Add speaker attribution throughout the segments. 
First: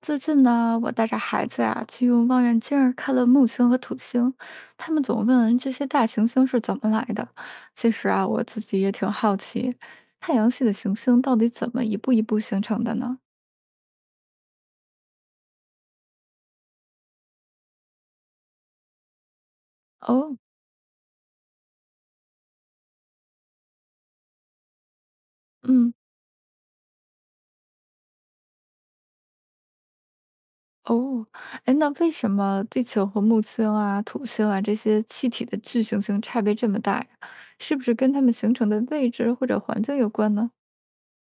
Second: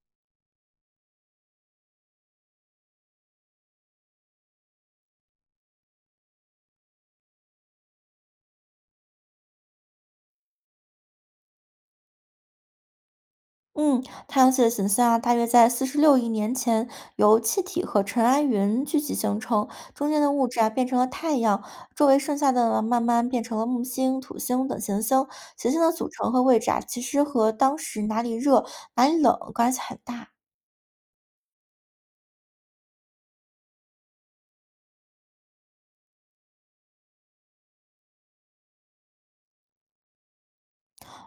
Speaker 1: 最近呢，我带着孩子呀、去用望远镜儿看了木星和土星，他们总问这些大行星是怎么来的。其实啊，我自己也挺好奇，太阳系的行星到底怎么一步一步形成的呢？
Speaker 2: 嗯，太阳系的形象啊，大约在46亿年前由气体和尘埃云聚集形成，中间的
Speaker 1: 哦。
Speaker 2: 物质啊变成了太阳，周围剩下的呢慢慢变成了木星、土星等行星。行星的
Speaker 1: 嗯。
Speaker 2: 组成和位置啊，其实和当时哪里热、哪里冷关系很大。
Speaker 1: 哦。哎，那为什么地球和木星啊、土星啊这些气体的巨行星差别这么大呀？是不是跟它们形成的位置或者环境有关呢？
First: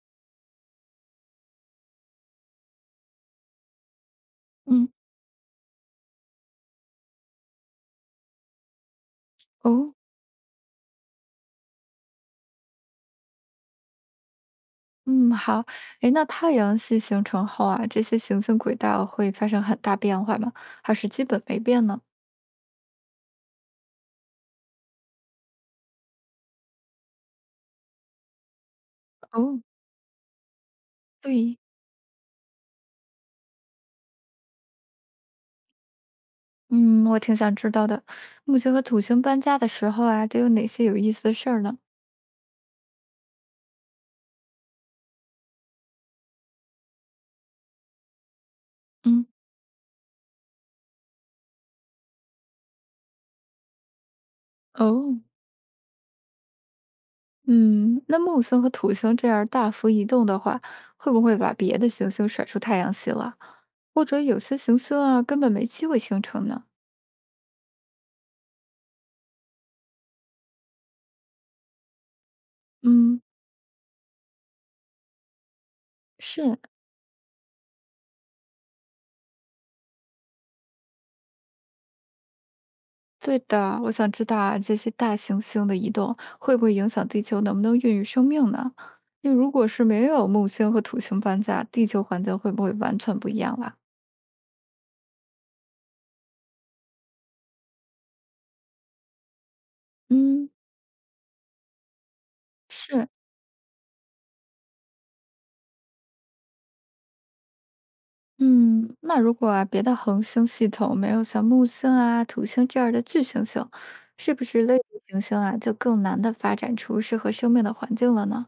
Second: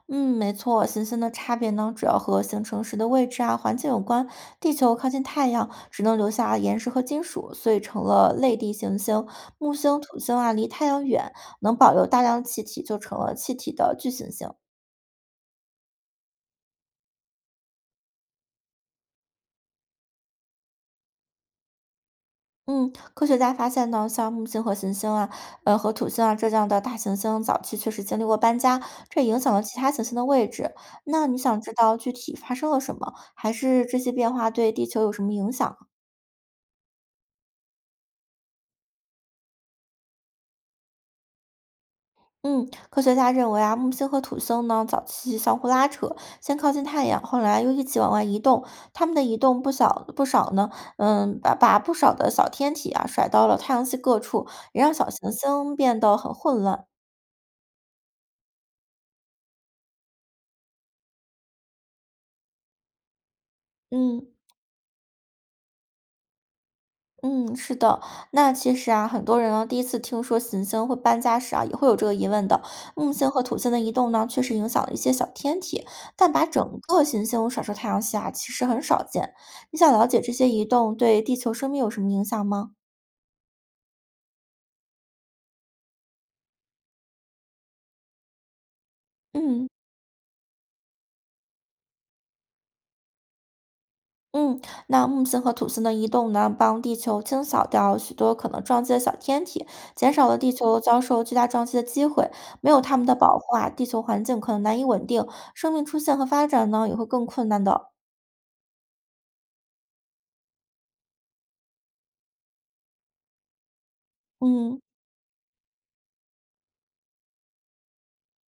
Speaker 2: 嗯，没错，行星的差别呢，主要和形成时的位置啊、环境有关。地
Speaker 1: 嗯。
Speaker 2: 球靠近太阳，只能留下岩石和金属，所以成了类地行星。木
Speaker 1: 哦。
Speaker 2: 星、土星啊，离太阳远，能保留大量气体，就成了气体的巨行星。
Speaker 1: 嗯，好。诶，那太阳系形成后啊，这些行星轨道会发生很大变化吗？还是基本没变呢？
Speaker 2: 嗯，科学家发现呢，像木星和行星啊，和土星啊这样的大行星，早期确实经历过搬家，这影响
Speaker 1: 哦。
Speaker 2: 了其他行星的位置。那你
Speaker 1: 对，
Speaker 2: 想知道具体发生了什么，还是这些变化对地球有什么影响？
Speaker 1: 嗯，我挺想知道的。木星和土星搬家的时候啊，都有哪些有意思的事儿呢？
Speaker 2: 嗯，科学家认为啊，木星和土星呢，早期相互拉扯，先靠近太阳，后来又一起往外移动。它们的
Speaker 1: 嗯。
Speaker 2: 移动不小不少呢，嗯，把不少的小天体啊甩到了太阳系各处，也让小
Speaker 1: 哦。
Speaker 2: 行星变得很混乱。
Speaker 1: 嗯，那木星和土星这样大幅移动的话，会不会把别的行星甩出太阳系了？或者
Speaker 2: 嗯。
Speaker 1: 有些行星啊，根本没机会形成呢？
Speaker 2: 嗯，是的，那其实啊，很多人呢第一次听说行星会搬家时啊，也会有这个疑问的。木
Speaker 1: 嗯，
Speaker 2: 星和土星的移动呢，确实影响了一些小天体，但把
Speaker 1: 是。
Speaker 2: 整个行星甩出太阳系啊，其实很少见。你想了解这些移动对地球生命有什么影响吗？
Speaker 1: 对的，我想知道啊，这些大行星的移动会不会影响地球能不能孕育生命呢？那如果
Speaker 2: 嗯
Speaker 1: 是没有木星和土星搬家，地球环境会不会完全不一样啦？
Speaker 2: 嗯，那木星和土星的移动呢，帮地球清扫掉许多可能撞击的小天体，减少了
Speaker 1: 嗯。
Speaker 2: 地球遭受巨大撞击的机会。没有它们
Speaker 1: 是。
Speaker 2: 的保护啊，地球环境可能难以稳定，生命出现和发展呢也会更困难的。
Speaker 1: 嗯，那如果啊，别的恒星系统没有像木星啊、土星这样的巨行星，是不是类
Speaker 2: 嗯，
Speaker 1: 地行星啊就更难的发展出适合生命的环境了呢？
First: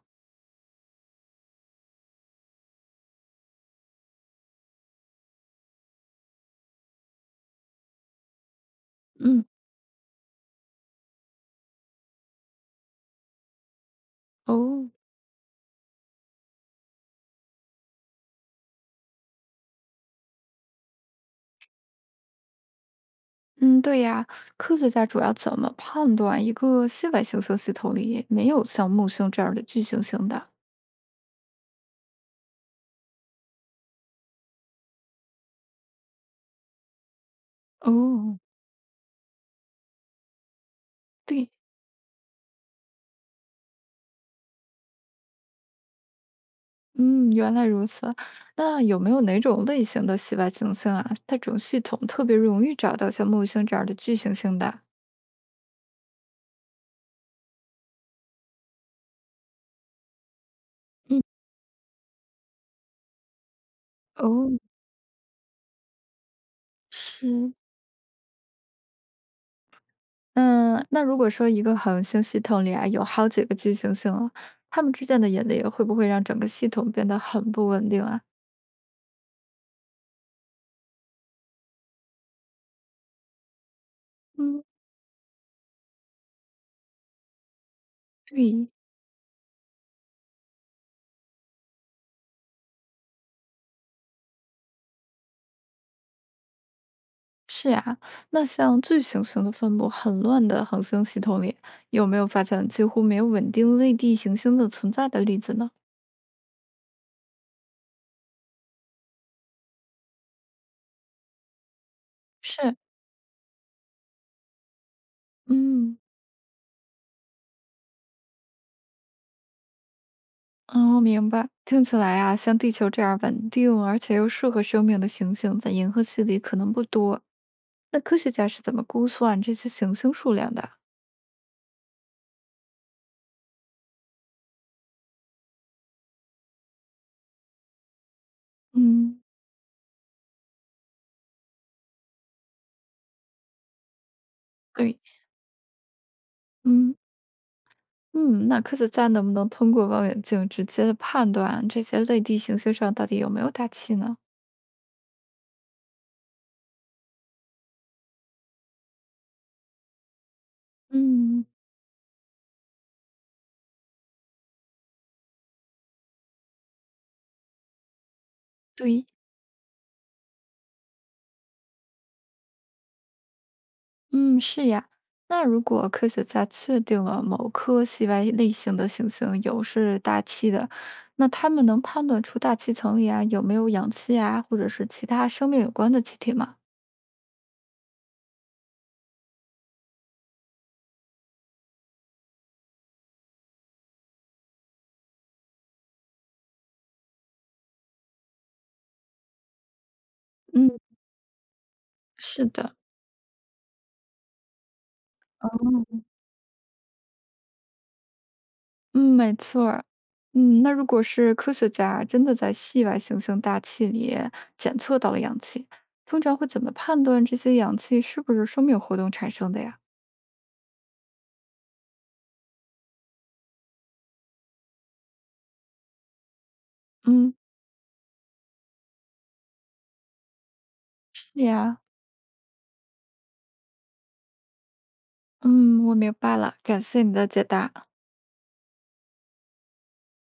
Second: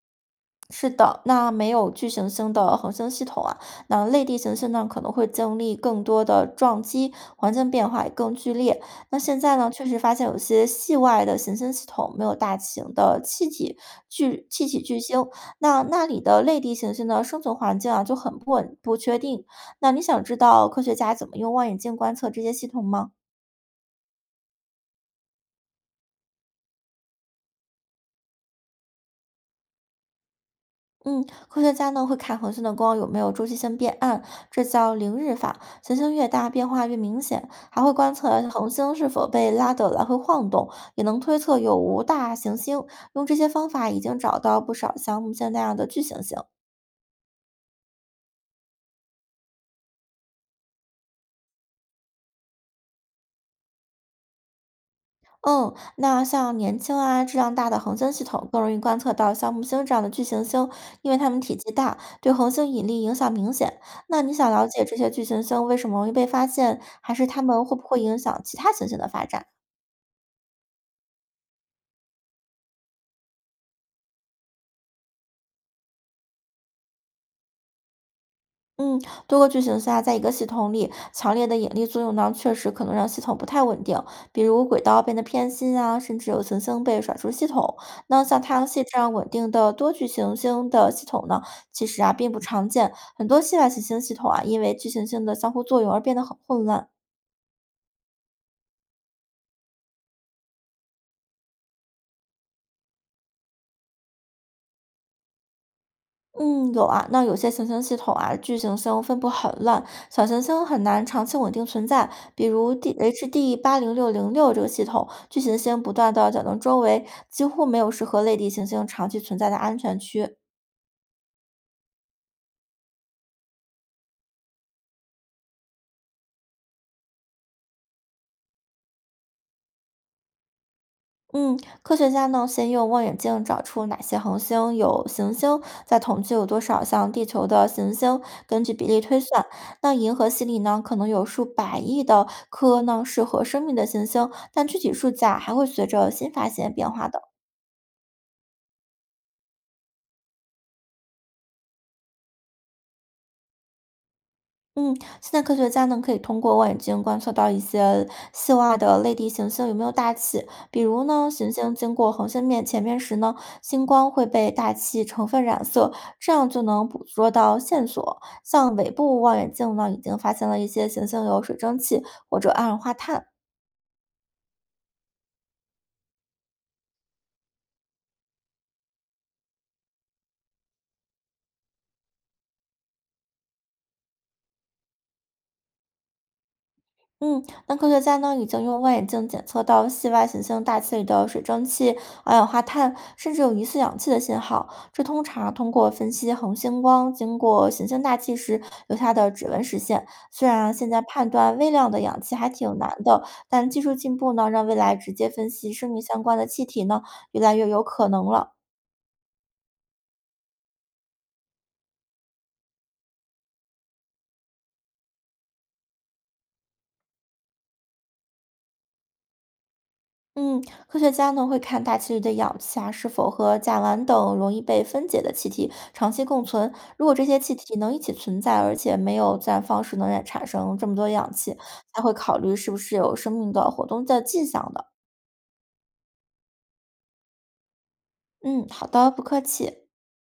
Speaker 2: 是的，那没有巨行星的恒星系统啊，那类地行星呢可能会经历更多的撞击，环境变化也更剧烈。那现
Speaker 1: 嗯。
Speaker 2: 在呢，确实发现有些系外的行星系统没有大型的气体巨气体
Speaker 1: 哦。
Speaker 2: 巨星，那那里的类地行星的生存环境啊就很不确定。那你想知道科学家怎么用望远镜观测这些系统吗？
Speaker 1: 嗯，对呀，科学家主要怎么判断一个系外行星系统里没有像木星这样的巨行星的？
Speaker 2: 嗯，科学家呢会看恒星的光有没有周期性变暗，这叫凌日法。行星越大，变化越明显。还会观
Speaker 1: 哦。
Speaker 2: 测恒星是否被拉得来回晃动，也能推
Speaker 1: 对。
Speaker 2: 测有无大行星。用这些方法已经找到不少像木星那样的巨行星。
Speaker 1: 嗯，原来如此。那有没有哪种类型的系外行星啊？它这种系统特别容易找到像木星这样的巨行星的？
Speaker 2: 嗯，那像年轻啊、质量大的恒星系统，更容易观测到像木星这样的巨行星，因为
Speaker 1: 嗯。
Speaker 2: 它们体积大，对恒星引力影响明显。那你想
Speaker 1: 哦。
Speaker 2: 了解这些巨行星为什么容易被发现，还是它
Speaker 1: 是。
Speaker 2: 们会不会影响其他行星的发展？
Speaker 1: 嗯，那如果说一个恒星系统里啊有好几个巨行星啊，它们之间的引力会不会让整个系统变得很不稳定啊？
Speaker 2: 嗯，多个巨型下，在一个系统里，强烈的引力作用呢，确实可能让系统不太稳定，比
Speaker 1: 嗯。
Speaker 2: 如轨道变得偏心啊，甚至有行星被甩出系统。那像太阳
Speaker 1: 对。
Speaker 2: 系这样稳定的多巨行星的系统呢，其实啊并不常见，很多系外行星系统啊，因为巨行星的相互作用而变得很混乱。
Speaker 1: 是呀，那像巨行星的分布很乱的恒星系统里，有没有发现几乎没有稳定类地行星的存在的例子呢？
Speaker 2: 嗯，有啊。那有些行星系统啊，巨行星分布很乱，小行星很难长期稳定存在。比
Speaker 1: 是。
Speaker 2: 如 HD 80606这个系统，巨行星不
Speaker 1: 嗯。
Speaker 2: 断的搅动周围，几乎没有适合类地行星长期存在的安全区。
Speaker 1: 哦，明白。听起来啊，像地球这样稳定而且又适合生命的行星，在银河系里可能不多。那科学家是怎么估算这些行星数量的？
Speaker 2: 嗯，科学家呢先用望远镜找出哪些恒星有行星，再统计有多少像地球的行星，根据比例
Speaker 1: 嗯。
Speaker 2: 推算。那银河系里呢，可能有数百亿的颗呢适合生命的行星，但具体
Speaker 1: 对。
Speaker 2: 数价还会随着新发现变
Speaker 1: 嗯
Speaker 2: 化的。
Speaker 1: 嗯，那科学家能不能通过望远镜直接的判断这些类地行星上到底有没有大气呢？
Speaker 2: 嗯，现在科学家呢可以通过望远镜观测到一些细外的类地行星有没有大气，比如呢，
Speaker 1: 嗯。
Speaker 2: 行星经过恒星面前面时呢，星光会被大气成分染色，这样就能捕捉到线索。像尾
Speaker 1: 对。
Speaker 2: 部望远镜呢，已经发现了一些行星有水蒸气或者二氧化碳。
Speaker 1: 嗯，是呀。那如果科学家确定了某颗系外类型的行星有是大气的，那他们能判断出大气层里啊有没有氧气啊，或者是其他生命有关的气体吗？
Speaker 2: 嗯，那科学家呢已经用望远镜检测到系外行星大气里的水蒸气、二氧化碳，甚至有疑似氧气的信号。这通常通过分析恒星光经过行星大气时留下的指纹实现。虽然
Speaker 1: 嗯。
Speaker 2: 现在判断微量的氧气
Speaker 1: 是
Speaker 2: 还
Speaker 1: 的。
Speaker 2: 挺难的，但技术进步呢，让未来直接
Speaker 1: 哦。
Speaker 2: 分析生命相关的气体呢，越来越有可能了。
Speaker 1: 嗯，没错儿。嗯，那如果是科学家真的在系外行星大气里检测到了氧气，通常会怎么判断这些氧气是不是生命活动产生的呀？
Speaker 2: 嗯，科学家呢会看大气里的氧气啊是否和甲烷等容易被分解的气体长期共存。如果这
Speaker 1: 嗯。
Speaker 2: 些气体能一起存在，而且没有自然方式能让产生这么多
Speaker 1: 是
Speaker 2: 氧气，
Speaker 1: 呀。
Speaker 2: 才会考虑是不是有生命的活动的迹象的。
Speaker 1: 嗯，我明白了，感谢你的解答。
Speaker 2: 嗯，好的，不客气。